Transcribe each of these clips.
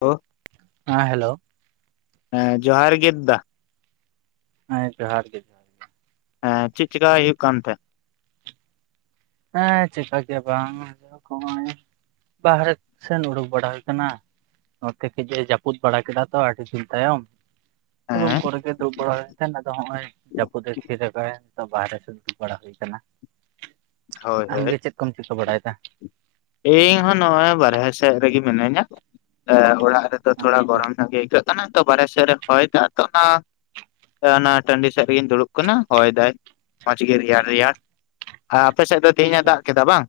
ᱦᱳ ᱦᱟᱸ ᱦᱮᱞᱳ ᱮ ᱡᱚᱦᱟᱨ ᱜᱮ ᱫᱟ ᱦᱮᱸ ᱡᱚᱦᱟᱨ ᱜᱮ ᱮ ᱪᱮᱫ ᱪᱮᱠᱟ ᱦᱩᱭᱩᱜ ᱠᱟᱱ ᱛᱮ ᱮ ᱪᱤᱠᱟᱹ ᱠᱮ ᱵᱟᱝ ᱦᱚᱜᱚᱭ ᱵᱟᱦᱨᱮ ᱥᱮᱱ ᱩᱰᱩᱠ ᱵᱟᱲᱟ ᱦᱩᱭ ᱠᱟᱱᱟ ᱱᱚᱛᱮ ᱠᱟᱹᱡ ᱮ ᱡᱟᱹᱯᱩᱫ ᱵᱟᱲᱟ ᱠᱮᱫᱟ ᱛᱚ ᱟᱹᱰᱤ ᱫᱤᱱ ᱛᱟᱭᱚᱢ ᱨᱩᱢ ᱦᱮᱸ ᱠᱚᱨᱮ ᱜᱮ ᱫᱩᱲᱩᱵ ᱵᱟᱲᱟ ᱦᱚᱭ ᱛᱮᱱ ᱟᱫᱚ ᱦᱚᱸᱜᱼᱚᱭ ᱡᱟᱹᱯᱩᱫ ᱮ ᱛᱷᱤᱨᱟᱜᱟᱭ ᱛᱚ ᱵᱟᱦᱨᱮ ᱥᱮᱫ ᱫᱩᱵ ᱵᱟᱲᱟ ᱦᱩᱭ ᱠᱟᱱᱟ ᱦᱳᱭ ᱦᱳᱭ ᱪᱤᱠᱟᱹ ᱵᱟᱲᱟᱭᱮᱫᱟ ᱤᱧ ᱦᱚᱸ ᱱᱚᱜ ᱚᱭ ᱵᱟᱨᱦᱮ ᱥᱮᱫ ᱨᱮᱜᱮ ᱢᱤᱱᱟᱹᱧᱟ ᱮ ᱚᱲᱟᱜ ᱨᱮ ᱛᱚ ᱛᱷᱚᱲᱟ ᱟᱪᱪᱷᱟ ᱜᱚᱨᱚᱢ ᱧᱚᱜ ᱜᱮ ᱟᱹᱭᱠᱟᱹᱜ ᱠᱟᱱᱟ ᱛᱚ ᱵᱟᱨᱦᱮ ᱥᱮᱫ ᱨᱮ ᱦᱚᱭ ᱫᱟ ᱛᱚ ᱚᱱᱟ ᱛᱚ ᱚᱱᱟ ᱴᱟᱺᱰᱤ ᱥᱮᱫ ᱨᱮᱜᱤᱧ ᱫᱩᱲᱩᱵ ᱠᱟᱱᱟ ᱦᱚᱭ ᱫᱟᱭ ᱢᱚᱸᱡᱽ ᱜᱮ ᱨᱮᱭᱟᱲ ᱨᱮᱭᱟᱲ ᱟ ᱟᱯᱮ ᱥᱮᱫ ᱫᱚ ᱛᱮᱦᱤᱧ ᱮ ᱟᱪᱪᱷᱟ ᱫᱟᱜ ᱠᱮᱫᱟ ᱵᱟᱝ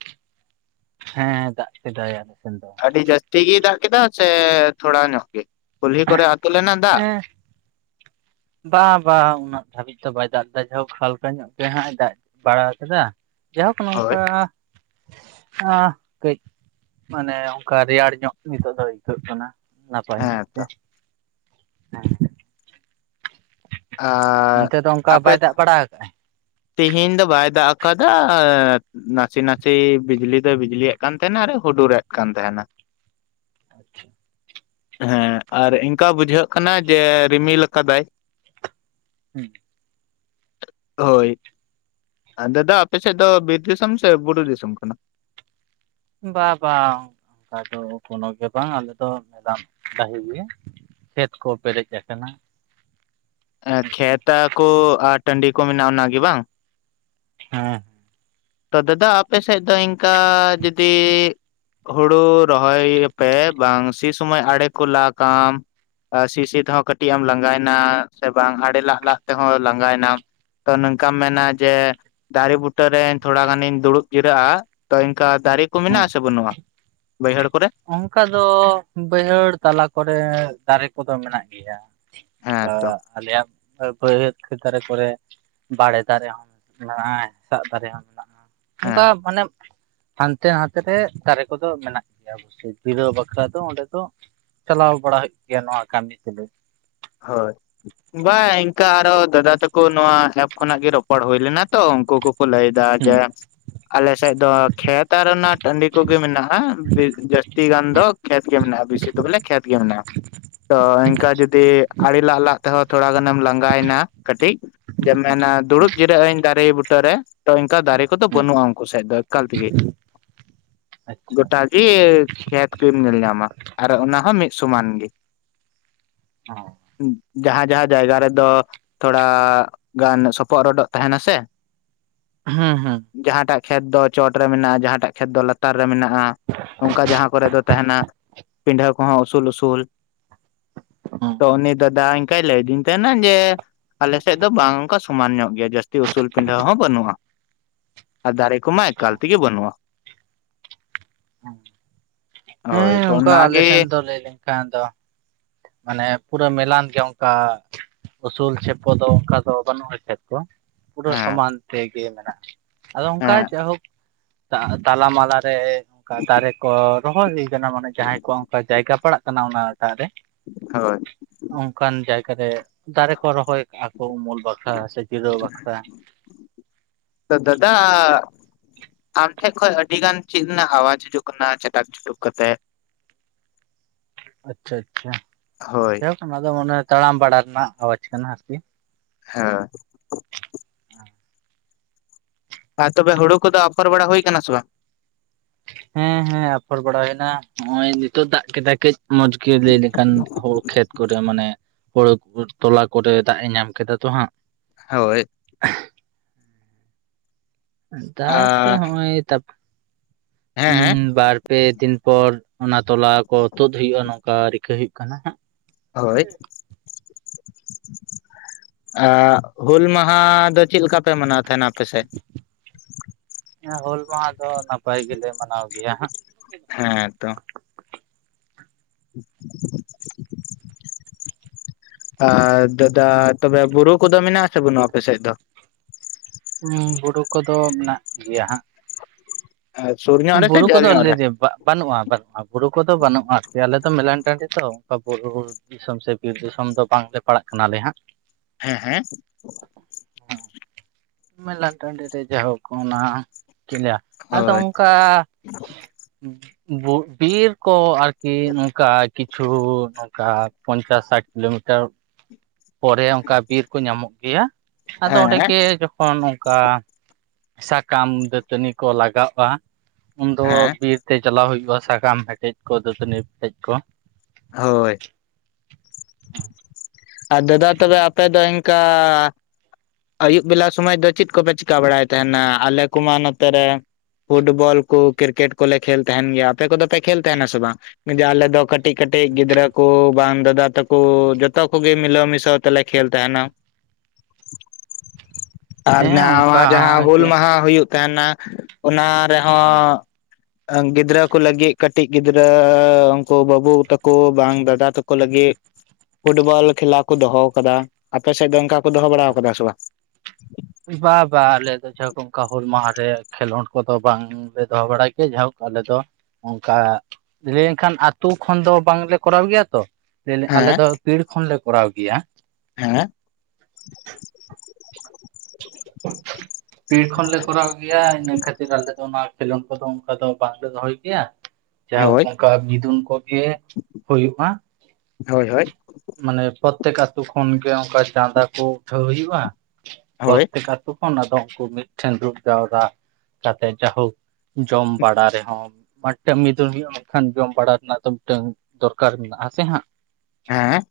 ᱦᱮᱸ ᱫᱟᱜ ᱠᱮᱫᱟᱭ ᱟᱞᱮ ᱥᱮᱱ ᱫᱚ ᱟᱹᱰᱤ ᱡᱟᱹᱥᱛᱤ ᱜᱮᱭ ᱫᱟᱜ ᱠᱮᱫᱟ ᱥᱮ ᱛᱷᱚᱲᱟ ᱧᱚᱜ ᱜᱮ ᱠᱩᱞᱦᱤ ᱠᱚᱨᱮ ᱟᱹᱛᱩ ᱞᱮᱱᱟ ᱫᱟᱜ ᱦᱮᱸ ᱵᱟ ᱵᱟᱝ ᱩᱱᱟᱹᱜ ᱫᱷᱟᱹᱵᱤᱡ ᱛᱚ ᱵᱟᱭ ᱫᱟᱜ ᱠᱮᱫᱟ ᱡᱟᱦᱳᱠ ᱦᱟᱞᱠᱟ ᱧᱚᱜ ᱜᱮ ᱦᱟᱜ ᱮ ᱫᱟᱜ ᱵᱟᱲᱟ ᱟᱠᱟᱫᱟ ᱡᱟᱦᱳᱠ ᱦᱳᱭ ᱱᱚᱝᱠᱟ ᱟ ᱠᱟᱹᱡ ᱢᱟᱱᱮ ᱚᱱᱠᱟ ᱨᱮᱭᱟᱲ ᱧᱚᱜ ᱱᱤᱛᱚᱜ ᱫᱚ ᱟᱹᱭᱠᱟᱹᱜ ᱠᱟᱱᱟ ᱱᱟᱯᱟᱭ ᱧᱚᱜ ᱜᱮ ᱦᱮᱸ ᱟᱻ ᱚᱱᱛᱮ ᱫᱚ ᱚᱱᱠᱟ ᱵᱟᱭ ᱫᱟᱜ ᱵᱟᱲᱟ ᱟᱠᱟ ᱟᱭ ᱛᱤᱦᱤᱧ ᱫᱚ ᱵᱟᱭ ᱫᱟᱜ ᱟᱠᱟᱫᱟ ᱮᱫ ᱱᱟᱥᱮ ᱱᱟᱥᱮ ᱵᱤᱡᱽᱞᱤ ᱫᱚ ᱵᱤᱡᱞᱤ ᱭᱮᱫ ᱠᱟᱱ ᱛᱟᱦᱮᱱᱟ ᱟᱨ ᱦᱩᱰᱩᱨ ᱮᱫ ᱠᱟᱱ ᱛᱟᱦᱮᱱᱟ ᱟᱪᱪᱷᱟ ᱦᱮᱸ ᱟᱨ ᱤᱱᱠᱟ ᱵᱩᱡᱷᱟᱹᱜ ᱠᱟᱱᱟ ᱡᱮ ᱨᱤᱢᱤᱞ ᱞᱟᱠᱟᱫᱟᱭ ᱦᱩᱸ ᱦᱳᱭ ᱟ ᱫᱟᱫᱟ ᱟᱯᱮ ᱥᱮᱫ ᱫᱚ ᱵᱤᱨ ᱫᱤᱥᱚᱢ ᱥᱮ ᱵᱩᱨᱩ ᱫᱤᱥᱚᱢ ᱠᱟᱱᱟ ᱵᱟ ᱵᱟ ᱚᱱᱠᱟ ᱫᱚ ᱠᱳᱱᱳ ᱜᱮ ᱵᱟᱝ ᱟᱞᱮ ᱫᱚ ᱢᱮᱫᱟᱢ ᱰᱟᱹᱦᱤ ᱜᱮ ᱠᱷᱮᱛ ᱠᱚ ᱯᱮᱨᱮᱡ ᱟᱠᱟᱱᱟ᱾ ᱮ ᱠᱷᱮᱛᱟ ᱠᱚ ᱟᱨ ᱴᱟᱺᱰᱤ ᱠᱚ ᱢᱮᱱᱟᱜᱼᱟ ᱚᱱᱟᱜᱤ ᱵᱟᱝ ᱦᱮᱸ ᱛᱚ ᱫᱟᱫᱟ ᱟᱯᱮ ᱥᱮᱫ ᱫᱚ ᱤᱱᱠᱟ ᱡᱩᱫᱤ ᱦᱩᱲᱩ ᱨᱚᱦᱚᱭ ᱟᱯᱮ ᱵᱟᱝ ᱥᱤ ᱥᱚᱢᱚᱭ ᱟᱲᱮ ᱠᱚ ᱞᱟᱜᱟᱢ᱾ ᱟ ᱥᱤ ᱥᱤ ᱛᱮᱦᱚᱸ ᱠᱟᱹᱴᱤᱡ ᱮᱢ ᱞᱟᱸᱜᱟᱭᱱᱟ ᱥᱮ ᱵᱟᱝ ᱟᱲᱮ ᱞᱟᱜ ᱞᱟᱜ ᱛᱮᱦᱚᱸ ᱞᱟᱸᱜᱟᱭᱱᱟᱢ ᱛᱚ ᱱᱚᱝᱠᱟᱢ ᱢᱮᱱᱟ ᱡᱮ ᱫᱟᱨᱮ ᱵᱩᱴᱟᱹᱨᱮ ᱛᱷᱚᱲᱟ ᱜᱟᱱᱤᱧ ᱫᱩᱲᱩᱵ ᱡᱤᱨᱟᱹᱜᱼᱟ ᱛᱚ ᱤᱱᱠᱟ ᱫᱟᱨᱮ ᱠᱚ ᱢᱮᱱᱟᱜ ᱦᱮᱸ ᱟᱥᱮ ᱵᱟᱹᱱᱩᱜᱼᱟ ᱵᱟᱹᱭᱦᱟᱹᱲ ᱠᱚᱨᱮ ᱚᱱᱠᱟ ᱫᱚ ᱵᱟᱹᱭᱦᱟᱹᱲ ᱛᱟᱞᱟ ᱠᱚᱨᱮ ᱫᱟᱨᱮ ᱠᱚᱫᱚ ᱢᱮᱱᱟᱜ ᱜᱮᱭᱟ᱾ ᱦᱮᱸ ᱟᱫᱚ ᱛᱚ ᱟᱞᱮᱭᱟᱜ ᱵᱟᱹᱭᱦᱟᱹᱲ ᱠᱷᱮᱫ ᱫᱟᱨᱮ ᱠᱚᱨᱮ ᱵᱟᱲᱮ ᱫᱟᱨᱮ ᱦᱚᱸ ᱢᱮᱱᱟᱜᱼᱟ᱾ ᱦᱮᱸᱥᱟᱜ ᱫᱟᱨᱮ ᱦᱚᱸ ᱢᱮᱱᱟᱜᱼᱟ᱾ ᱚᱱᱠᱟ ᱦᱮᱸ ᱢᱟᱱᱮ ᱦᱟᱱᱛᱮ ᱱᱟᱛᱮ ᱛᱮ ᱫᱟᱨᱮ ᱠᱚᱫᱚ ᱢᱮᱱᱟᱜ ᱥᱤᱯᱤ ᱫᱚ ᱫᱟᱠᱟ ᱫᱚ ᱚᱸᱰᱮ ᱫᱚ ᱪᱟᱞᱟᱣ ᱵᱟᱲᱟ ᱦᱩᱭᱩᱜ ᱜᱮᱭᱟ ᱱᱚᱣᱟ ᱠᱟᱹᱢᱤ ᱛᱩᱞᱩᱡ ᱦᱳᱭ ᱵᱟᱝ ᱤᱱᱠᱟ ᱟᱨᱚ ᱫᱟᱫᱟ ᱛᱟᱠᱚ ᱱᱚᱶᱟ ᱮᱯ ᱠᱷᱚᱱᱟᱜ ᱜᱮ ᱨᱚᱯᱚᱲ ᱦᱩᱭᱞᱮᱱᱟ ᱛᱚ ᱩᱱᱠᱩ ᱠᱩᱠᱚ ᱞᱟᱹᱭ ᱫᱟ ᱦᱩᱸ ᱡᱮ ᱟᱞᱮᱥᱮᱫ ᱫᱚ ᱠᱷᱮᱛ ᱟᱨ ᱚᱱᱟ ᱴᱟᱺᱰᱤ ᱠᱚᱜᱮ ᱢᱮᱱᱟᱜᱼᱟ ᱵᱤ ᱡᱟᱹᱥᱛᱤ ᱜᱟᱱ ᱫᱚ ᱠᱷᱮᱛ ᱜᱮ ᱢᱮᱱᱟᱜᱼᱟ ᱵᱮᱥᱤ ᱫᱚ ᱵᱚᱞᱮ ᱠᱷᱮᱛ ᱜᱮ ᱢᱮᱱᱟᱜᱼᱟ ᱛᱚ ᱤᱱᱠᱟ ᱡᱩᱫᱤ ᱟᱲᱮ ᱞᱟᱜ ᱞᱟᱜ ᱛᱮᱦᱚᱸ ᱛᱷᱚᱲᱟ ᱜᱟᱱᱮᱢ ᱞᱟᱸᱜᱟᱭ ᱮᱱᱟ ᱠᱟᱹᱴᱤᱡ, ᱡᱮᱢ ᱦᱩᱸ ᱢᱮᱱᱟ ᱦᱩᱸ ᱦᱩᱸ ᱫᱩᱲᱩᱵ ᱡᱤᱨᱟᱹ ᱟᱹᱧ ᱫᱟᱨᱮ ᱵᱩᱴᱟᱹᱨ ᱨᱮ᱾ ᱛᱚ ᱤᱱᱠᱟ ᱫᱟᱨᱮ ᱠᱚᱫᱚ ᱦᱩᱸ ᱵᱟᱹᱱᱩᱜᱼᱟ ᱩᱱᱠᱩ ᱥᱮᱫ ᱫᱚ ᱮᱠᱟᱞ ᱛᱮᱜᱮ ᱟᱪᱪᱷᱟ ᱜᱚᱴᱟᱜ ᱟᱪᱪᱷᱟ ᱜᱮ ᱠᱷᱮᱛ ᱜᱮᱢ ᱧᱮᱞ ᱧᱟᱢᱟ ᱟᱨ ᱚᱱᱟ ᱦᱚᱸ ᱢᱤᱫ ᱥᱚᱢᱟᱱ ᱜᱮ᱾ ᱚ᱾ ᱡᱟᱦᱟᱸ ᱡᱟᱦᱟᱸ ᱡᱟᱭᱜᱟ ᱨᱮᱫᱚ ᱛᱷᱚᱲᱟ ᱜᱟᱱ ᱥᱚᱯᱚᱫ ᱨᱚᱰᱚᱜ ᱛᱟᱦᱮᱱᱟ ᱥᱮ, ᱦᱩᱸ ᱦᱩᱸ᱾ ᱡᱟᱦᱟᱸᱴᱟᱜ ᱠᱷᱮᱛ ᱫᱚ ᱪᱚᱴ ᱨᱮ ᱢᱮᱱᱟᱜᱼᱟ ᱡᱟᱦᱟᱸᱴᱟᱜ ᱠᱷᱮᱛ ᱫᱚ ᱞᱟᱛᱟᱨ ᱨᱮ ᱢᱮᱱᱟᱜ-ᱟ᱾ ᱚᱱᱠᱟ ᱡᱟᱦᱟᱸ ᱠᱚᱨᱮ ᱫᱚ ᱛᱟᱦᱮᱱᱟ ᱯᱤᱱᱰᱟᱹ ᱠᱚᱦᱚᱸ ᱩᱥᱩᱞ ᱩᱥᱩᱞ᱾ ᱦᱩᱸ ᱛᱚ ᱩᱱᱤ ᱫᱟᱫᱟ ᱤᱝᱠᱟᱭ ᱞᱟᱹᱭ ᱟᱫᱤᱱ ᱛᱟᱦᱮᱱᱟ ᱡᱮ ᱟᱞᱮ ᱥᱮᱫ ᱫᱚ ᱵᱟᱝ ᱚᱱᱠᱟ ᱥᱚᱢᱟᱱ ᱧᱚᱜ ᱜᱮᱭᱟ ᱡᱟᱹᱥᱛᱤ ᱩᱥᱩᱞ ᱯᱤᱱᱰᱟᱹ ᱦᱚᱸ ᱵᱟᱹᱱᱩᱜᱼᱟ᱾ ᱟᱨ ᱫᱟᱨᱮ ᱠᱚᱢᱟ ᱮᱠᱟᱞ ᱛᱮᱜᱮ ᱵᱟᱹᱱᱩᱜᱼᱟ᱾ [inaudible] ᱦᱳᱭ ᱦᱮᱸ ᱛᱚ ᱚᱱᱠᱟ ᱟᱞᱮ ᱥᱮᱱ ᱚᱱᱟᱜᱮ ᱫᱚ ᱞᱟᱹᱭ ᱞᱮᱱᱠᱷᱟᱱ ᱫᱚ, ᱢᱟᱱᱮ ᱯᱩᱨᱟᱹ ᱢᱮᱞᱟᱱ ᱜᱮ ᱚᱱᱠᱟ ᱩᱥᱩᱞ ᱪᱷᱮᱯᱚ ᱫᱚ ᱚᱱᱠᱟ ᱫᱚ ᱵᱟᱹᱱᱩᱜᱼᱟ ᱠᱷᱮᱛ᱾ ᱠᱚ ᱯᱩᱨᱟᱹ ᱦᱮᱸ ᱥᱚᱢᱟᱱ ᱛᱮᱜᱮ ᱢᱮᱱᱟᱜ ᱟᱫᱚ ᱚᱱᱠᱟ ᱦᱮᱸ ᱡᱟᱭᱦᱳᱠ, ᱛᱟ ᱛᱟᱞᱟᱢᱟᱞᱟ ᱨᱮ ᱚᱱᱠᱟ ᱫᱟᱨᱮ ᱠᱚ ᱨᱚᱦᱚᱭ ᱦᱩᱭ ᱠᱟᱱᱟ ᱢᱟᱱᱮ ᱡᱟᱦᱟᱸᱭ ᱠᱚᱣᱟᱜ ᱚᱱᱠᱟ ᱡᱟᱭᱜᱟ ᱯᱟᱲᱟᱜ ᱠᱟᱱᱟ ᱚᱱᱟᱴᱟᱜ ᱨᱮ, ᱦᱳᱭ᱾ ᱚᱱᱠᱟᱱ ᱡᱟᱭᱜᱟ ᱨᱮ ᱫᱟᱨᱮ ᱠᱚ ᱨᱚᱦᱚᱭ ᱠᱟᱜᱼᱟ ᱠᱚ ᱩᱢᱩᱞ ᱵᱟᱠᱷᱨᱟ ᱥᱮ ᱡᱤᱨᱟᱹᱣ ᱵᱟᱠᱷᱨᱟ᱾ ᱛᱚ ᱫᱟᱫᱟᱻ ᱟᱢ ᱴᱷᱮᱡ ᱠᱷᱚᱡ ᱟᱹᱰᱤᱜᱟᱱ ᱪᱮᱫ ᱨᱮᱱᱟᱜ ᱟᱣᱟᱡ ᱦᱤᱡᱩᱜ ᱠᱟᱱᱟ ᱪᱟᱴᱟᱠ ᱪᱩᱴᱩᱠ ᱠᱟᱛᱮᱫ᱾ [inaudible] ᱟᱪᱪᱷᱟ ᱟᱪᱪᱷᱟ, ᱦᱳᱭ ᱡᱟᱭᱦᱳᱠ ᱚᱱᱟ ᱫᱚ ᱢᱚᱱᱮ ᱦᱚᱭ ᱛᱟᱲᱟᱢ ᱵᱟᱲᱟ ᱨᱮᱱᱟᱜ ᱟᱣᱟᱡᱽ ᱠᱟᱱᱟ ᱟᱨᱠᱤ᱾ ᱦᱮᱸ᱾ [inaudible] ᱟᱨ ᱛᱚᱵᱮ ᱦᱩᱲᱩ ᱠᱚᱫᱚ ᱟᱯᱷᱚᱨ ᱵᱟᱲᱟ ᱦᱩᱭ ᱠᱟᱱᱟ ᱥᱮ ᱵᱟᱝ? ᱦᱮᱸ ᱦᱮᱸ ᱟᱯᱷᱚᱨ ᱵᱟᱲᱟ ᱦᱩᱭᱱᱟ, ᱦᱚᱸᱜᱼᱚᱭ ᱱᱤᱛᱚᱜ ᱫᱟᱜᱽ ᱠᱮᱫᱟᱭ ᱠᱟᱹᱡ ᱢᱚᱸᱡᱽ ᱜᱮ ᱞᱟᱹᱭ ᱞᱮᱠᱷᱟᱱ ᱦᱳᱲᱳ ᱠᱷᱮᱛ ᱠᱚᱨᱮ ᱢᱟᱱᱮ ᱦᱳᱲᱳ ᱛᱚᱞᱟ ᱠᱚᱨᱮ ᱫᱟᱜᱽ ᱮ ᱧᱟᱢ ᱠᱮᱫᱟ ᱛᱚ ᱦᱟᱸᱜ᱾ ᱦᱳᱭ᱾ [inaudible] ᱛᱟᱯᱚᱨᱮ ᱟᱸ ᱦᱚᱸᱜᱼᱚᱭ ᱛᱟᱯ ᱦᱮᱸ ᱦᱮᱸ ᱩᱸ ᱵᱟᱨ ᱯᱮ ᱫᱤᱱ ᱯᱚᱨ ᱚᱱᱟ ᱛᱚᱞᱟ ᱠᱚ ᱛᱩᱫ ᱦᱩᱭᱩᱜᱼᱟ ᱱᱚᱝᱠᱟ ᱨᱤᱠᱟᱹ ᱦᱩᱭᱩᱜ ᱠᱟᱱᱟ ᱦᱟᱸᱜ᱾ ᱦᱳᱭ᱾ ᱟᱸ ᱦᱩᱞ ᱢᱟᱦᱟ ᱫᱚ ᱪᱮᱫ ᱞᱮᱠᱟ ᱯᱮ ᱢᱟᱱᱟᱣ ᱛᱟᱦᱮᱱᱟ ᱟᱯᱮ ᱥᱮᱫ? ᱦᱮᱸ ᱦᱩᱞ ᱢᱟᱦᱟ ᱫᱚ ᱱᱟᱯᱟᱭ ᱜᱮᱞᱮ ᱢᱟᱱᱟᱣ ᱜᱮᱭᱟ ᱦᱟᱸᱜ᱾ ᱦᱮᱸ ᱛᱚ᱾ ᱟᱨ ᱫᱟᱫᱟ ᱛᱚᱵᱮ ᱵᱩᱨᱩ ᱠᱚᱫᱚ ᱢᱮᱱᱟᱜ-ᱟ ᱥᱮ ᱵᱟᱹᱱᱩᱜ ᱟᱯᱮ ᱥᱮᱫ ᱫᱚ? ᱦᱩᱸ ᱵᱩᱨᱩ ᱠᱚᱫᱚ ᱢᱮᱱᱟᱜ ᱜᱮᱭᱟ ᱦᱟᱸᱜ᱾ ᱟᱨ ᱥᱩᱨ ᱧᱚᱜ ᱩᱸ ᱨᱮ ᱥᱮ ᱵᱩᱨᱩ ᱠᱚ ᱡᱷᱟᱹᱞ ᱫᱚ ᱧᱚᱜ ᱨᱮ? [unintelligible] ᱵᱟᱹᱱᱩᱜᱼᱟ ᱵᱟ ᱟ ᱵᱩᱨᱩ ᱠᱚᱫᱚ ᱵᱟᱹᱱᱩᱜᱼᱟ ᱟᱨᱠᱤ ᱟᱞᱮᱫᱚ ᱢᱮᱞᱟᱱ ᱴᱟᱺᱰᱤ ᱛᱚ ᱚᱱᱠᱟ ᱵᱩᱨᱩ ᱫᱤᱥᱚᱢ ᱥᱮ ᱵᱤᱨ ᱫᱤᱥᱚᱢ ᱫᱚ ᱵᱟᱝᱞᱮ ᱯᱟᱲᱟᱜ ᱠᱟᱱᱟᱞᱮ ᱦᱟᱸᱜ᱾ ᱦᱮᱸ ᱦᱮᱸ᱾ ᱢᱮᱞᱟᱱ ᱴᱟᱺᱰᱤ ᱨᱮ ᱡᱟᱭᱦᱳᱠ ᱚᱱᱟ ᱪᱮᱫ ᱤᱧ ᱞᱮᱭᱟ ᱟᱫᱚ ᱦᱳᱭ ᱚᱝᱠᱟ ᱵᱩ ᱵᱤᱨ ᱠᱚ ᱟᱨᱠᱤ ᱱᱚᱝᱠᱟ ᱠᱤᱪᱷᱩ ᱠᱟ ᱯᱚᱧᱪᱟᱥ ᱥᱟᱴ ᱠᱤᱞᱳᱢᱤᱴᱟᱨ ᱯᱚᱨᱮ ᱚᱝᱠᱟ ᱵᱤᱨ ᱠᱚ ᱧᱟᱢᱚᱜ ᱜᱮᱭᱟ, ᱟᱫᱚ ᱦᱮᱸ ᱚᱸᱰᱮ ᱜᱮ ᱡᱚ ᱠᱷᱚᱱ ᱚᱝᱠᱟ ᱥᱟᱠᱟᱢ ᱫᱟᱹᱛᱟᱹᱱᱤ ᱠᱚ ᱞᱟᱜᱟᱜᱼᱟ, ᱩᱱᱫᱚ ᱦᱮᱸ ᱵᱤᱨᱛᱮ ᱪᱟᱞᱟᱣ ᱦᱩᱭᱩᱜᱼᱟ᱾ ᱥᱟᱠᱟᱢ ᱦᱮᱴᱮᱡ ᱠᱚ ᱫᱟᱹᱛᱟᱹᱱᱤ ᱯᱮᱴᱮᱡ ᱠᱚ ᱦᱳᱭ ᱟᱨ ᱫᱟᱫᱟ ᱛᱚᱵᱮ ᱟᱯᱮ ᱫᱚ ᱤᱱᱠᱟ ᱟᱹᱭᱩᱵ ᱵᱮᱞᱟ ᱥᱚᱢᱚᱭ ᱫᱚ ᱪᱮᱫ ᱠᱚ ᱯᱮ ᱪᱤᱠᱟᱹ ᱵᱟᱲᱟᱭ ᱛᱟᱦᱮ ᱱᱟ ᱟᱞᱮ ᱠᱚᱢᱟ ᱱᱚᱛᱮ ᱨᱮ ᱯᱷᱩᱴ ᱵᱚᱞ ᱠᱚ ᱠᱨᱤᱠᱮᱴ ᱠᱚᱞᱮ ᱠᱷᱮᱞ ᱛᱟᱦᱮᱱ ᱜᱮᱭᱟ ᱟᱯᱮ ᱠᱚ ᱫᱚ ᱯᱮ ᱠᱷᱮᱞ ᱛᱟᱦᱮ ᱱᱟ ᱥᱮ ᱵᱟᱝ ᱡᱮ ᱟᱞᱮ ᱫᱚ ᱠᱟᱹᱴᱤᱡ ᱠᱟᱹᱴᱤᱡ ᱜᱤᱫᱽᱨᱟᱹᱠᱩ ᱵᱟᱝ ᱫᱟᱫᱟ ᱛᱟᱠᱚ ᱡᱷᱚᱛᱚ ᱠᱚ ᱜᱮ ᱢᱤᱞᱟᱹ ᱢᱤᱥᱚ ᱛᱟᱞᱮ ᱠᱷᱮᱞ ᱛᱟᱦᱮ ᱱᱟ ᱟᱨ ᱦᱮᱸ ᱱᱟᱣᱟ ᱚᱱᱠᱟ ᱡᱟᱦᱟᱸ ᱦᱩᱞ ᱜᱮ ᱢᱟᱦᱟ ᱦᱩᱭᱩᱜ ᱛᱟᱦᱮ ᱱᱟ ᱚᱱᱟ ᱨᱮ ᱦᱚᱸ ᱮᱫ ᱜᱤᱫᱽᱨᱟᱹᱠᱚ ᱞᱟᱹᱜᱤᱫ ᱠᱟᱹᱴᱤᱡ ᱜᱤᱫᱽᱨᱟᱹ ᱩᱱ ᱠᱩ ᱵᱟᱹᱵᱩ ᱛᱟ ᱠᱚ ᱵᱟᱝ ᱫᱟᱫᱟ ᱛᱟ ᱠᱚ ᱞᱟᱹᱜᱤᱫ ᱾ ᱯᱷᱩᱴᱵᱚᱞ ᱠᱷᱮᱞᱟ ᱠᱚ ᱫᱚ ᱦᱚ ᱠᱟᱫᱟ ᱟᱯᱮ ᱥᱮᱫ ᱫᱚ ᱚᱱᱠᱟ ᱠᱚ ᱫᱚ ᱦᱚ ᱵᱟᱲᱟ ᱠᱟᱫᱟ ᱥᱮ ᱵᱟᱝ? ᱵᱟ ᱵᱟ ᱟᱞᱮ ᱫᱚ [unintelligible] ᱚᱱᱠᱟ ᱦᱩᱞ ᱢᱟᱦᱟ ᱨᱮ ᱠᱷᱮᱞᱳᱱᱰ ᱠᱚ ᱫᱚ ᱵᱟᱝ ᱞᱮ ᱫᱚ ᱦᱚ ᱵᱟᱲᱟᱭ ᱠᱚᱣᱟ ᱡᱟᱭ ᱦᱳᱠ ᱟᱞᱮ ᱫᱚ ᱚᱱᱠᱟ ᱞᱟᱹᱭ ᱮᱱ ᱠᱷᱟᱱ ᱟᱛᱩ ᱠᱷᱚᱱ ᱫᱚ ᱵᱟᱝ ᱞᱮ ᱠᱚᱨᱟᱣ ᱜᱮᱭᱟ ᱛᱚ ᱟᱞᱮ ᱦᱮᱸ ᱫᱚ ᱯᱤᱲ ᱠᱷᱚᱱ ᱞᱮ ᱠᱚᱨᱟᱣ ᱜᱮᱭᱟ᱾ ᱦᱮᱸ [inaudible] ᱯᱤᱲ ᱠᱷᱚᱱ ᱞᱮ ᱠᱚᱨᱟᱣ ᱜᱮᱭᱟ ᱤᱱᱟᱹ ᱠᱷᱟᱹᱛᱤᱨ ᱟᱞᱮ ᱫᱚ ᱚᱱᱟ ᱠᱷᱮᱞᱳᱰ ᱠᱚ ᱫᱚ ᱚᱱᱠᱟ ᱫᱚ ᱵᱟᱝ ᱞᱮ ᱫᱚᱦᱚᱭ ᱜᱮᱭᱟ᱾ ᱡᱟᱭ ᱦᱳᱠ ᱦᱳᱭ ᱚᱱᱠᱟ ᱢᱤᱫᱩᱱ ᱠᱚ ᱜᱮ ᱦᱩᱭᱩᱜ-ᱟ᱾ ᱦᱳᱭ ᱦᱳᱭ ᱢᱟᱱᱮ ᱯᱨᱚᱛᱛᱮᱠ ᱟᱛᱩ ᱠᱷᱚᱱ ᱜᱮ ᱚᱱᱠᱟ ᱪᱟᱸᱫᱟ ᱠᱚ ᱩᱴᱷᱟᱹᱣ ᱦᱩᱭᱩᱜ-ᱟ᱾ ᱦᱳᱭ ᱯᱨᱚᱛᱮᱠ ᱟᱹᱛᱩ ᱠᱷᱚᱱ ᱟᱫᱚ ᱩᱱᱠᱩ ᱢᱤᱫ ᱴᱷᱮᱱ ᱫᱩᱲᱩᱯ ᱡᱟᱣᱨᱟ ᱠᱟᱛᱮ ᱡᱟᱭᱦᱳᱠ ᱡᱚᱢ ᱵᱟᱲᱟ ᱨᱮ ᱦᱚᱸ ᱢᱤᱫ ᱴᱟᱝ ᱢᱤᱫ ᱩᱱ ᱦᱩᱭᱩᱜ-ᱟ᱾ ᱢᱮᱱ ᱠᱷᱟᱱ ᱡᱚᱢ ᱵᱟᱲᱟ ᱨᱮᱱᱟᱜ ᱫᱚ ᱢᱤᱫ ᱴᱟᱝ ᱫᱚᱨᱠᱟᱨ ᱢᱮᱱᱟᱜ-ᱟ᱾ ᱥᱮ ᱦᱟᱸᱜ ᱦᱮᱸ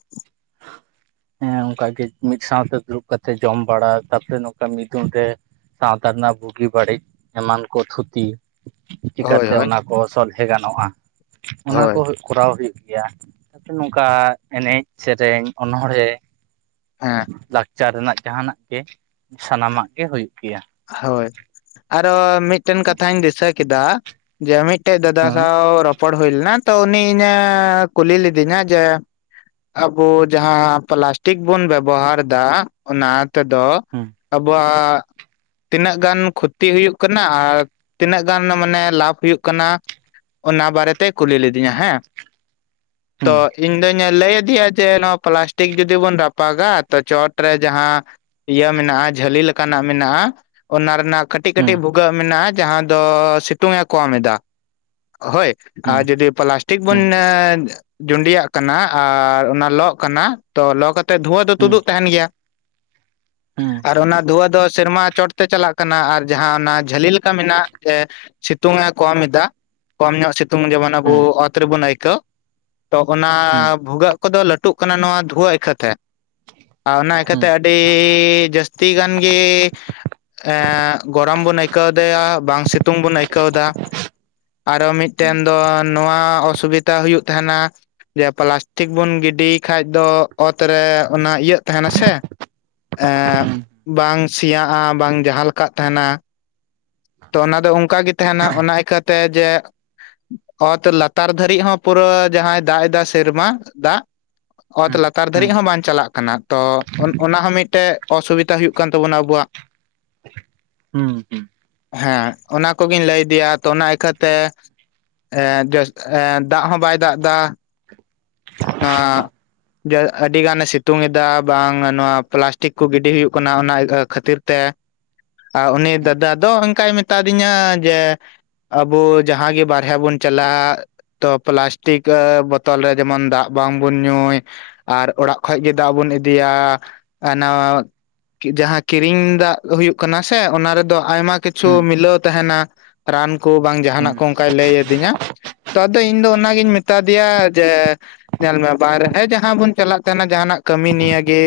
ᱦᱮᱸ ᱚᱱᱠᱟ ᱜᱮ ᱢᱤᱫ ᱥᱟᱶᱛᱮ ᱫᱩᱲᱩᱵ ᱠᱟᱛᱮ ᱡᱚᱢ ᱵᱟᱲᱟ ᱠᱟᱛᱮ ᱱᱚᱝᱠᱟ ᱢᱤᱫᱩᱱ ᱨᱮ ᱥᱟᱶᱛᱟ ᱨᱮᱱᱟᱜ ᱵᱩᱜᱤ ᱵᱟᱹᱲᱤᱡ ᱮᱢᱟᱱ ᱠᱚ ᱛᱷᱩᱛᱤ ᱪᱤᱠᱟ ᱦᱳᱭ ᱛᱮ ᱦᱳᱭ ᱚᱱᱟ ᱠᱚ ᱥᱚᱞᱦᱮ ᱜᱟᱱᱚᱜ-ᱟ᱾ ᱚᱱᱟ ᱠᱚ ᱦᱳᱭ ᱠᱚᱨᱟᱣ ᱦᱩᱭᱩᱜ ᱜᱮᱭᱟ ᱱᱚᱝ ᱠᱟ ᱮᱱᱮᱡ ᱥᱮᱨᱮᱧ ᱚᱱᱚᱬ ᱦᱮᱸ ᱦᱮᱸ ᱞᱟᱠᱪᱟᱨ ᱨᱮᱱᱟᱜ ᱡᱟᱦᱱᱟᱜ ᱜᱮ ᱥᱟᱱᱟ ᱢᱟᱜ ᱜᱮ ᱦᱳᱭᱳᱜ ᱜᱮᱭᱟ ᱦᱳᱭ ᱟᱨᱚ ᱢᱤᱫ ᱴᱮᱱ ᱠᱟᱛᱷᱟᱧ ᱫᱤᱥᱟᱹ ᱠᱮᱫᱟ᱾ ᱡᱮ ᱢᱤᱫ ᱴᱮᱡ ᱫᱟᱫᱟ ᱦᱮᱸ ᱥᱟᱶ ᱨᱚᱯᱚᱲ ᱦᱳᱭ ᱞᱮᱱᱟ ᱛᱚ ᱩᱱᱤ ᱤᱧᱮ ᱠᱩᱞᱤ ᱞᱤᱫᱤᱧᱟ ᱡᱮ ᱟᱵᱩ ᱡᱟᱦᱟᱸ ᱯᱞᱟᱥᱴᱤᱠ ᱵᱩᱱ ᱵᱮᱵᱚ ᱦᱟᱨ ᱫᱟ ᱚᱱᱟ ᱛᱮ ᱫᱚ ᱦᱮᱸ ᱟᱵᱚ ᱣᱟᱜ ᱛᱤᱱᱟᱹᱜ ᱜᱟᱱ ᱠᱷᱩᱛᱤ ᱦᱩᱭᱩᱜ ᱠᱟᱱᱟ ᱟᱨ ᱛᱤᱱᱟᱹᱜ ᱜᱟᱱ ᱢᱟᱱᱮ ᱞᱟᱵᱷ ᱦᱩᱭᱩᱜ ᱠᱟᱱᱟ ᱚᱱᱟ ᱵᱟᱨᱮᱛᱮ ᱠᱩᱞᱤ ᱞᱤᱫᱤᱧᱟ ᱦᱮᱸ ᱦᱮᱸ ᱛᱚ ᱤᱧ ᱫᱚ ᱞᱟᱹᱭ ᱟᱫᱮᱭᱟ ᱡᱮ ᱱᱚᱣᱟ ᱯᱞᱟᱥᱴᱤᱠ ᱡᱩᱫᱤ ᱵᱚᱱ ᱨᱟᱯᱟᱜᱟ ᱛᱚ ᱪᱚᱴᱨᱮ ᱡᱟᱦᱟᱸ ᱤᱭᱟᱹ ᱢᱮᱱᱟᱜ-ᱟ ᱡᱷᱟᱹᱞᱤ ᱞᱮᱠᱟ ᱱᱟᱜ ᱢᱮᱱᱟᱜ-ᱟ᱾ ᱚᱱᱟ ᱨᱮᱱᱟᱜ ᱠᱟᱹᱴᱤᱡ ᱦᱮᱸ ᱠᱟᱹᱴᱤᱡ ᱵᱷᱩᱜᱟᱹᱜ ᱢᱮᱱᱟᱜ-ᱟ ᱡᱟᱦᱟᱸ ᱫᱚ ᱥᱤᱛᱩᱝ- ᱮ ᱠᱚᱢ ᱮᱫᱟ ᱦᱳᱭ ᱟᱨ ᱡᱩᱫᱤ ᱯᱞᱟᱥᱴᱤᱠ ᱵᱚᱱ ᱡᱩᱰᱤᱭᱟᱜ ᱠᱟᱱᱟ ᱟᱨ ᱚᱱᱟ ᱞᱚᱜ ᱠᱟᱱᱟ ᱛᱚ ᱞᱚᱜ ᱠᱟᱛᱮ ᱛᱮ ᱫᱷᱩᱣᱟᱹ ᱫᱚ ᱛᱩᱫᱩᱜ ᱛᱟᱦᱮᱱ ᱜᱮᱭᱟ ᱦᱩᱸ ᱟᱨ ᱚᱱᱟ ᱫᱷᱩᱣᱟᱹ ᱫᱚ ᱥᱮᱨᱢᱟ ᱪᱚᱴ ᱛᱮ ᱪᱟᱞᱟᱜ ᱠᱟᱱᱟ ᱟᱨ ᱡᱟᱦᱟᱸ ᱚᱱᱟ ᱡᱷᱟᱹᱞᱤ ᱞᱮᱠᱟ ᱢᱮᱱᱟᱜ ᱮ ᱥᱤᱛᱩᱝ ᱮ ᱠᱚᱢ ᱮᱫᱟ᱾ ᱠᱚᱢ ᱧᱚᱜ ᱥᱤᱛᱩᱝ ᱡᱮᱢᱚᱱ ᱟᱵᱩ ᱚᱛ ᱨᱮᱵᱚᱱ ᱟᱹᱭᱠᱟᱹᱣ ᱛᱚ ᱚᱱᱟ ᱵᱷᱩᱜᱟᱹᱜ ᱠᱚᱫᱚ ᱞᱟᱹᱴᱩᱜ ᱠᱟᱱᱟ ᱱᱚᱣᱟ ᱫᱷᱩᱣᱟᱹ ᱤᱠᱷᱟᱹᱛᱮ ᱟᱨ ᱚᱱᱟ ᱤᱠᱟᱹᱛᱮ ᱟᱹᱰᱤ ᱡᱟᱹᱥᱛᱤ ᱜᱟᱱ ᱜᱮ ᱮ ᱜᱚᱨᱚᱢ ᱵᱚᱱ ᱟᱹᱭᱠᱟᱹᱣ ᱫᱟ ᱵᱟᱝ ᱥᱤᱛᱩᱝ ᱵᱚᱱ ᱟᱹᱭᱠᱟᱹᱣ ᱫᱟ᱾ ᱟᱨᱚ ᱢᱤᱫ ᱴᱮᱱ ᱫᱚ ᱱᱚᱣᱟ ᱚᱥᱩᱵᱤᱛᱟ ᱦᱩᱭᱩᱜ ᱛᱟᱦᱮᱱᱟ᱾ ᱡᱮ ᱯᱞᱟᱥᱴᱤᱠ ᱵᱚᱱ ᱜᱤᱰᱤᱭ ᱠᱷᱟᱡ ᱫᱚ ᱚᱛ ᱨᱮ ᱚᱱᱟ ᱤᱭᱟᱹᱜ ᱛᱟᱦᱮᱱᱟ ᱥᱮ ᱮᱜ ᱵᱟᱝ ᱥᱮᱭᱟᱜ-ᱟ ᱵᱟᱝ ᱡᱟᱦᱟᱸ ᱞᱮᱠᱟᱜ ᱛᱟᱦᱮᱱᱟ᱾ ᱛᱚ ᱚᱱᱟ ᱫᱚ ᱚᱱᱠᱟ ᱜᱮ ᱛᱟᱦᱮᱱᱟ ᱚᱱᱟ ᱤᱠᱟᱹ ᱛᱮ ᱡᱮ ᱚᱛ ᱞᱟᱛᱟᱨ ᱫᱷᱟᱹᱨᱤᱡ ᱦᱚᱸ ᱯᱩᱨᱟᱹ ᱡᱟᱦᱟᱸᱭ ᱫᱟᱜ ᱮᱫᱟ ᱥᱮᱨᱢᱟ ᱫᱟᱜ᱾ ᱚᱛ ᱞᱟᱛᱟᱨ ᱫᱷᱟᱹᱨᱤᱡ ᱦᱚᱸ ᱵᱟᱝ ᱪᱟᱞᱟᱜ ᱠᱟᱱᱟ, ᱛᱚ ᱚᱱᱟ ᱦᱚᱸ ᱢᱤᱫᱴᱮᱡ ᱚᱥᱩᱵᱤᱛᱟ ᱦᱩᱭᱩᱜ ᱠᱟᱱ ᱛᱟᱵᱚᱱᱟ ᱟᱵᱩᱣᱟᱜ᱾ ᱦᱩᱸ ᱦᱮᱸ ᱚᱱᱟ ᱠᱚᱜᱤᱧ ᱞᱟᱹᱭ ᱫᱮᱭᱟ ᱛᱚ ᱚᱱᱟ ᱤᱠᱷᱟᱹ ᱛᱮ ᱮ ᱫᱟᱜ ᱦᱚᱸ ᱵᱟᱭ ᱫᱟᱜ ᱮᱫᱟ ᱱᱚᱣᱟ ᱡᱮ ᱟᱹᱰᱤ ᱜᱟᱱᱮ ᱥᱤᱛᱩᱝ ᱮᱫᱟ ᱵᱟᱝ ᱱᱚᱣᱟ ᱯᱞᱟᱥᱴᱤᱠ ᱠᱚ ᱜᱤᱰᱤ ᱦᱩᱭᱩᱜ ᱠᱟᱱᱟ ᱚᱱᱟ ᱠᱷᱟᱹᱛᱤᱨ᱾ ᱛᱮ ᱟᱨ ᱩᱱᱤ ᱫᱟᱫᱟ ᱫᱚ ᱦᱟᱱᱠᱟᱭ ᱢᱮᱛᱟ ᱫᱤᱧᱟ ᱡᱮ ᱟᱵᱩ ᱡᱟᱦᱟᱸ ᱜᱤ ᱵᱟᱨᱦᱮ ᱵᱩᱱ ᱪᱟᱞᱟᱜᱼᱟ ᱛᱚ ᱯᱞᱟᱥᱴᱤᱠ ᱵᱳᱚᱛᱚᱞ ᱨᱮ ᱡᱮᱢᱚᱱ ᱫᱟᱜ ᱵᱟᱝ ᱵᱚᱱ ᱧᱩᱭ ᱟᱨ ᱚᱲᱟᱜ ᱠᱷᱚᱡ ᱜᱮ ᱫᱟᱜ ᱵᱚᱱ ᱤᱫᱤᱭᱟ, ᱚᱱᱟ ᱡᱟᱦᱟᱸ ᱠᱤᱨᱤᱧ ᱫᱟᱜ ᱦᱩᱭᱩᱜ ᱠᱟᱱᱟ ᱥᱮ ᱚᱱᱟ ᱨᱮᱫᱚ ᱟᱭᱢᱟ ᱠᱤᱪᱷᱩ ᱢᱤᱞᱟᱹᱣ ᱛᱟᱦᱮᱱᱟ᱾ ᱨᱟᱱ ᱠᱚ ᱵᱟᱝ ᱡᱟᱦᱟᱱᱟᱜ ᱠᱚ ᱚᱱᱠᱟᱭ ᱞᱟᱹᱭ ᱟᱹᱫᱤᱧᱟ ᱛᱚ ᱟᱫᱚ ᱤᱧ ᱫᱚ ᱚᱱᱟᱜᱤᱧ ᱢᱮᱛᱟ ᱫᱮᱭᱟ ᱡᱮ ᱧᱮᱞ ᱢᱮ ᱵᱟᱨᱦᱮ ᱡᱟᱦᱟᱸ ᱵᱚᱱ ᱪᱟᱞᱟᱜ ᱠᱟᱱᱟ ᱡᱟᱦᱟᱸᱱᱟᱜ ᱠᱟᱹᱢᱤ ᱱᱤᱭᱟᱹ ᱜᱮ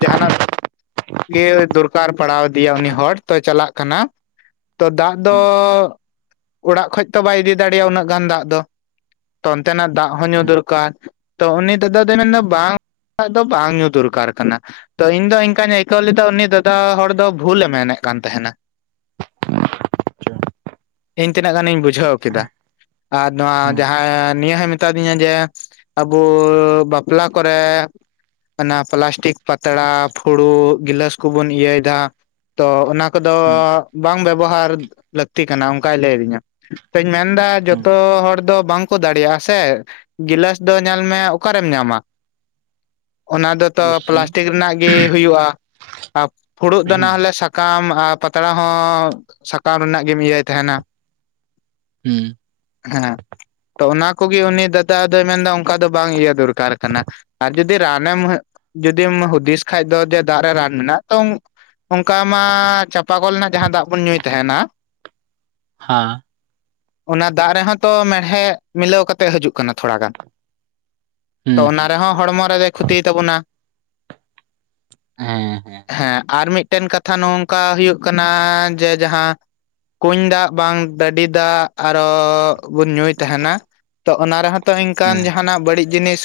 ᱡᱟᱦᱟᱱᱟᱜ ᱜᱮ ᱫᱚᱨᱠᱟᱨ ᱯᱟᱲᱟᱣᱫᱮᱭᱟ ᱩᱱᱤ ᱦᱚᱲ ᱛᱚ ᱪᱟᱞᱟᱜ ᱠᱟᱱᱟ ᱛᱚ ᱫᱟᱜ ᱫᱚ ᱚᱲᱟᱜ ᱠᱷᱚᱡ ᱛᱚ ᱵᱟᱭ ᱤᱫᱤ ᱫᱟᱲᱮᱭᱟᱜᱼᱟ ᱩᱱᱟᱹᱜ ᱜᱟᱱ ᱫᱟᱜ ᱫᱚ᱾ ᱛ ᱚᱱᱛᱮᱱᱟᱜ ᱫᱟᱜ ᱦᱚᱸ ᱧᱩ ᱫᱚᱨᱠᱟᱨ ᱛᱚ ᱩᱱᱤ ᱫᱟᱫᱟ ᱫᱚᱭ ᱢᱮᱱ ᱮᱫᱟ ᱵᱟᱝ ᱫᱚ ᱵᱟᱝ ᱧᱩ ᱫᱚᱨᱠᱟᱨ ᱠᱟᱱᱟ᱾ ᱛᱚ ᱤᱧ ᱫᱚ ᱤᱱᱠᱟᱧ ᱟᱹᱭᱠᱟᱹᱣ ᱞᱮᱫᱟ ᱩᱱᱤ ᱫᱟᱫᱟ ᱦᱚᱲ ᱫᱚ ᱵᱷᱩᱞᱮ ᱢᱮᱱᱮᱫ ᱠᱟᱱ ᱛᱟᱦᱮᱸᱱᱟ᱾ [unintelligible] ᱤᱧ ᱛᱤᱱᱟᱹᱜ ᱜᱟᱱᱤᱧ ᱵᱩᱡᱷᱟᱹᱣ ᱠᱮᱫᱟ ᱟᱨ ᱱᱚᱣᱟ ᱡᱟᱦᱟᱸ ᱱᱤᱭᱟᱹ ᱦᱚᱭ ᱢᱮᱛᱟ ᱫᱤᱧᱟ ᱡᱮ ᱟᱵᱩ ᱵᱟᱯᱞᱟ ᱠᱚᱨᱮ ᱚᱱᱟ ᱯᱞᱟᱥᱴᱤᱠ ᱯᱟᱛᱲᱟ ᱯᱷᱩᱲᱩᱜ ᱜᱤᱞᱟᱹᱥ ᱠᱚᱵᱚᱱ ᱤᱭᱟᱹ ᱮᱫᱟ ᱛᱚ ᱚᱱᱟ ᱠᱚᱫᱚ ᱵᱟᱝ ᱵᱮᱵᱚᱦᱟᱨ ᱞᱟᱹᱠᱛᱤ ᱠᱟᱱᱟ ᱚᱱᱠᱟᱭ ᱞᱟᱹᱭ ᱟᱹᱫᱤᱧᱟ, ᱛᱚᱧ ᱢᱮᱱ ᱮᱫᱟ ᱡᱚᱛᱚ ᱦᱚᱲ ᱫᱚ ᱵᱟᱝᱠᱚ ᱫᱟᱲᱮᱭᱟᱜᱼᱟ ᱥᱮ ᱜᱤᱞᱟᱥ ᱫᱚ ᱧᱮᱞ ᱢᱮ ᱚᱠᱟᱨᱮᱢ ᱧᱟᱢᱟ ᱚᱱᱟ ᱫᱚ ᱛᱚ ᱚᱵᱚᱥᱥᱳᱭ ᱯᱞᱟᱥᱴᱤᱠ ᱨᱮᱱᱟᱜ ᱜᱮ ᱦᱩᱭᱩᱜᱼᱟ ᱟᱨ ᱯᱷᱩᱲᱩᱜ ᱫᱚ ᱱᱟ ᱦᱚᱸᱞᱮ ᱥᱟᱠ ᱥᱟᱠᱟᱢ ᱟᱨ ᱯᱟᱛᱲᱟ ᱦᱚᱸ ᱥᱟᱠᱟᱢ ᱨᱮᱱᱟᱜ ᱜᱮᱢ ᱤᱭᱟᱹᱭ ᱛᱟᱦᱮᱱᱟ᱾ ᱦᱮᱸ ᱦᱮᱸ ᱛᱚ ᱚᱱᱟ ᱠᱚᱜᱮ ᱩᱱᱤ ᱫᱟᱫᱟ ᱫᱚᱭ ᱢᱮᱱ ᱮᱫᱟ ᱚᱱᱠᱟ ᱫᱚ ᱵᱟᱝ ᱤᱭᱟᱹ ᱫᱚᱨᱠᱟᱨ ᱠᱟᱱᱟ ᱟᱨ ᱡᱩᱫᱤ ᱨᱟᱱᱮᱢ ᱡᱩᱫᱤᱢ ᱦᱩᱫᱤᱥ ᱠᱷᱟᱡ ᱫᱚ ᱫᱟᱜ ᱨᱮ ᱨᱟᱱ ᱢᱮᱱᱟᱜ-ᱟ ᱛᱚ ᱚᱱᱠᱟ ᱢᱟ ᱪᱟᱯᱟ ᱠᱚᱞ ᱨᱮᱱᱟᱜ ᱡᱟᱦᱟᱸ ᱫᱟᱜ ᱵᱚᱱ ᱧᱩᱭ ᱛᱟᱦᱮᱱᱟ᱾ ᱦᱮᱸ ᱚᱱᱟ ᱫᱟᱜ ᱨᱮᱦᱚᱸ ᱛᱚ ᱢᱮᱲᱦᱮᱫ ᱢᱤᱞᱟᱹᱣ ᱠᱟᱛᱮᱜ ᱦᱤᱡᱩᱜ ᱠᱟᱱᱟ ᱛᱷᱚᱲᱟ ᱜᱟᱱ, ᱛᱚ ᱚᱱᱟ ᱨᱮᱦᱚᱸ ᱦᱚᱲᱢᱚ ᱨᱮᱫᱚᱭ ᱠᱷᱚᱛᱤᱭ ᱛᱟᱵᱚᱱᱟ ᱦᱮᱸ ᱦᱮᱸ ᱟᱨ ᱢᱤᱫᱴᱮᱱ ᱠᱟᱛᱷᱟ ᱱᱚᱝᱠᱟ ᱦᱩᱭᱩᱜ ᱠᱟᱱᱟ ᱡᱮ ᱡᱟᱦᱟᱸ ᱠᱩᱧ ᱫᱟᱜ ᱵᱟᱝ ᱰᱟᱹᱰᱤ ᱫᱟᱜ ᱟᱨᱚ ᱵᱚᱱ ᱧᱩᱭ ᱛᱟᱦᱮᱱᱟ ᱛᱚ ᱚᱱᱟ ᱨᱮᱦᱚᱸ ᱛᱚ ᱤᱱᱠᱟᱱ ᱡᱟᱦᱱᱟᱜ ᱵᱟᱹᱲᱤᱡ ᱡᱤᱱᱤᱥ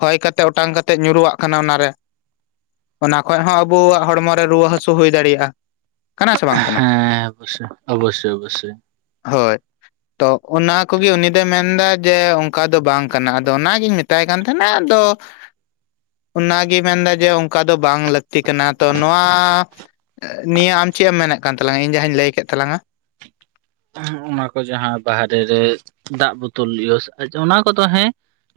ᱦᱚᱭ ᱠᱟᱛᱮ ᱚᱴᱟᱝ ᱠᱟᱛᱮᱜ ᱧᱩᱨᱩᱣᱟᱜ ᱠᱟᱱᱟ ᱚᱱᱟ ᱨᱮ ᱚᱱᱟ ᱠᱷᱚᱡ ᱦᱚᱸ ᱟᱵᱚᱣᱟᱜ ᱦᱚᱲᱢᱚ ᱨᱮ ᱨᱩᱣᱟᱹ ᱦᱟᱹᱥᱩ ᱦᱩᱭ ᱫᱟᱲᱮᱭᱟᱜᱼᱟ, ᱠᱟᱱᱟ ᱥᱮ ᱵᱟᱝ ᱠᱟᱱᱟ ᱦᱮᱸ ᱚᱵᱚᱥᱥᱚᱭ ᱚᱵᱚᱥᱥᱚᱭ ᱚᱵᱚᱥᱥᱚᱭ ᱦᱳᱭ, ᱛᱚ ᱚᱱᱟ ᱠᱚᱜᱮ ᱩᱱᱤ ᱫᱚᱭ ᱢᱮᱱ ᱮᱫᱟ ᱡᱮ ᱚᱱᱠᱟ ᱫᱚ ᱵᱟᱝ ᱠᱟᱱᱟ ᱟᱫᱚ ᱚᱱᱟᱜᱤᱧ ᱢᱮᱛᱟᱭ ᱠᱟᱱ ᱛᱟᱦᱮᱱᱟ ᱾ᱟᱫᱚ ᱚᱱᱟᱜᱮ ᱢᱮᱱ ᱮᱫᱟ ᱡᱮ ᱚᱱᱠᱟ ᱫᱚ ᱵᱟᱝ ᱞᱟᱹᱠᱛᱤ ᱠᱟᱱᱟ, ᱛᱚ ᱱᱚᱣᱟ ᱱᱤᱭᱟᱹ ᱟᱢ ᱪᱮᱫ ᱮᱢ ᱢᱮᱱᱮᱫ ᱠᱟᱱ ᱛᱟᱞᱟᱝ-ᱟ ᱤᱧ ᱡᱟᱦᱟᱸᱧ ᱞᱟᱹᱭ ᱠᱮᱫ ᱛᱟᱞᱟᱝ-ᱟ? ᱚᱱᱟ ᱠᱚ ᱡᱟᱦᱟᱸ ᱵᱟᱦᱨᱮ ᱨᱮ ᱫᱟᱜ ᱵᱳᱛᱚᱞ ᱮᱣᱩᱥ ᱚᱱᱟ ᱠᱚᱫᱚ ᱦᱮᱸ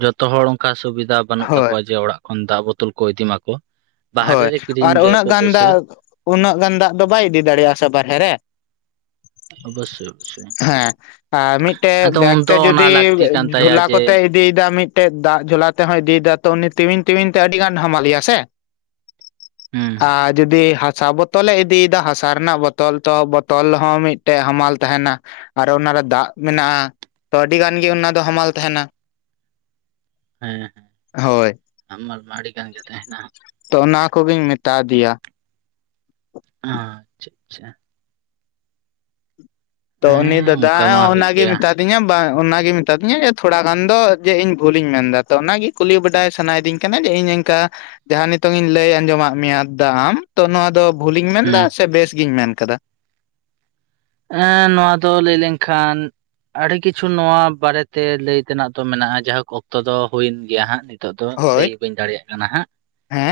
ᱡᱚᱛᱚ ᱦᱚᱲ ᱚᱱᱠᱟ ᱥᱩᱵᱤᱫᱷᱟ ᱵᱟᱹᱱᱩᱜ ᱦᱳᱭ ᱛᱟᱠᱚᱣᱟ ᱡᱮ ᱚᱲᱟᱜ ᱠᱷᱚᱱ ᱫᱟᱜ ᱵᱳᱛᱳᱚᱞ ᱠᱚ ᱤᱫᱤ ᱢᱟᱠᱚ ᱵᱟᱦᱨᱮ ᱦᱳᱭ ᱨᱮ ᱠᱤᱨᱤᱧ ᱟᱨ ᱜᱮᱭᱟ ᱩᱱᱟᱹᱜ ᱠᱚ ᱜᱟᱱ ᱚᱵᱚᱥᱥᱳᱭ ᱫᱟᱜ, ᱩᱱᱟᱹᱜ ᱜᱟᱱ ᱫᱟᱜ ᱫᱚ ᱵᱟᱭ ᱤᱫᱤ ᱫᱟᱲᱮᱭᱟᱜ-ᱟ ᱥᱮ ᱵᱟᱦᱨᱮ ᱨᱮ᱾ [inaudible] ᱚᱵᱚᱥᱥᱳᱭ ᱦᱮᱸ ᱟᱨ ᱢᱤᱫᱴᱮᱡ ᱟᱫᱚ ᱵᱮᱜᱽ ᱩᱱᱫᱚ ᱛᱮ ᱚᱱᱟ ᱡᱩᱫᱤ ᱞᱟᱹᱠᱛᱤ ᱠᱟᱱ ᱛᱟᱭᱟ ᱡᱷᱚᱞᱟ ᱡᱮ ᱠᱚᱛᱮ ᱤᱫᱤᱭᱫᱟ ᱢᱤᱫᱴᱮᱡ ᱫᱟᱜ ᱡᱷᱚᱞᱟ ᱛᱮᱦᱭ ᱤᱫᱤᱭᱫᱟ ᱛᱚ ᱩᱱᱤ ᱴᱤᱣᱤᱧ ᱛᱤᱣᱤᱧ ᱛᱮ ᱟᱹᱰᱤ ᱜᱟᱱ ᱦᱟᱢᱟᱞᱮᱭᱟ ᱥᱮ ᱦᱩᱸ ᱟᱨ ᱡᱩᱫᱤ ᱦᱟᱥᱟ ᱵᱟᱹᱛ ᱛᱚᱞᱮ ᱤᱫᱤᱭᱫᱟ ᱦᱟᱥᱟ ᱨᱮᱱᱟᱜ ᱵᱚᱛᱚᱞ ᱛᱚ ᱵᱚᱛᱚᱞ ᱦᱚᱸ ᱢᱤᱫᱴᱮᱡ ᱦᱟᱢᱟᱞ ᱛᱟᱦᱮᱱᱟ᱾ ᱟᱨᱚ ᱚᱱᱟᱨᱮ ᱫᱟᱜ ᱢᱮᱱᱟᱜ-ᱟ ᱛᱚ ᱟᱹᱰᱤ ᱜᱟᱱ ᱜᱮ ᱚᱱᱟ ᱫᱚ ᱦᱟᱢᱟᱞ ᱛᱟᱦᱮᱱᱟ ᱦᱮᱸ ᱦᱮᱸ ᱦᱳᱭ ᱦᱟᱢᱢᱟᱞ ᱢᱟ ᱟᱰᱤ ᱜᱟᱱ ᱜᱮ ᱛᱟᱦᱮᱱᱟ ᱛᱚ ᱚᱱᱟ ᱠᱚᱜᱤᱧ ᱢᱮᱛᱟ ᱫᱮᱭᱟ [inaudible] ᱟᱪᱪᱷᱟ ᱟᱪᱪᱷᱟ ᱛᱚ ᱩᱱᱤ ᱦᱮᱸ ᱫᱟᱫᱟ ᱚᱱᱠᱟ ᱢᱟ ᱦᱩᱭᱩᱜ ᱚᱱᱟᱜ ᱜᱮ ᱜᱮᱭᱟ ᱢᱮᱛᱟ ᱫᱤᱧᱟ ᱵᱟᱝ ᱚᱱᱟᱜᱮ ᱢᱮᱛᱟᱫᱤᱧᱟ ᱡᱮ ᱛᱷᱚᱲᱟ ᱜᱟᱱ ᱫᱚ ᱡᱮ ᱤᱧ ᱵᱷᱩᱞᱤᱧ ᱢᱮᱱ ᱫᱟ ᱛᱚ ᱚᱱᱟᱜᱮ ᱠᱩᱞᱤ ᱵᱟᱰᱟᱭ ᱥᱟᱱᱟᱭᱮᱫᱤᱧ ᱡᱮ ᱤᱧ ᱮᱝᱠᱟ ᱡᱟᱦᱟᱸ ᱱᱤᱛᱚᱝ ᱤᱧ ᱞᱟᱹᱭ ᱟᱸᱡᱚᱢᱟᱜ ᱢᱮᱭᱟ ᱫᱫᱟ ᱛᱚ ᱱᱚᱣᱟ ᱫᱚ ᱵᱷᱩᱞᱤᱧ ᱢᱮᱱᱫᱟ ᱦᱩᱸ ᱥᱮ ᱵᱮᱥ ᱜᱤᱧ ᱢᱮᱱ ᱠᱟᱫᱟ? ᱮᱸ ᱱᱚᱣᱟ ᱫᱚ ᱞᱟᱹᱭ ᱞᱮᱝᱠᱷᱟᱱ ᱟᱰᱤ ᱠᱤᱪᱷᱩ ᱱᱚᱣᱟ ᱵᱟᱨᱮᱛᱮ ᱞᱟᱹᱭ ᱛᱮᱱᱟᱜ ᱛᱚ ᱢᱮᱱᱟᱜ-ᱟ ᱡᱟᱦᱳᱠ ᱚᱠᱛᱚ ᱫᱚ ᱦᱩᱭᱮᱱ ᱜᱮᱭᱟ ᱦᱟᱸᱜ ᱛᱳᱜ ᱫᱚ ᱦᱳᱭ ᱞᱟᱹᱭ ᱵᱟᱹᱧ ᱫᱟᱲᱮᱭᱟᱜ ᱠᱟᱱᱟ ᱦᱟᱸᱜ ᱦᱮᱸ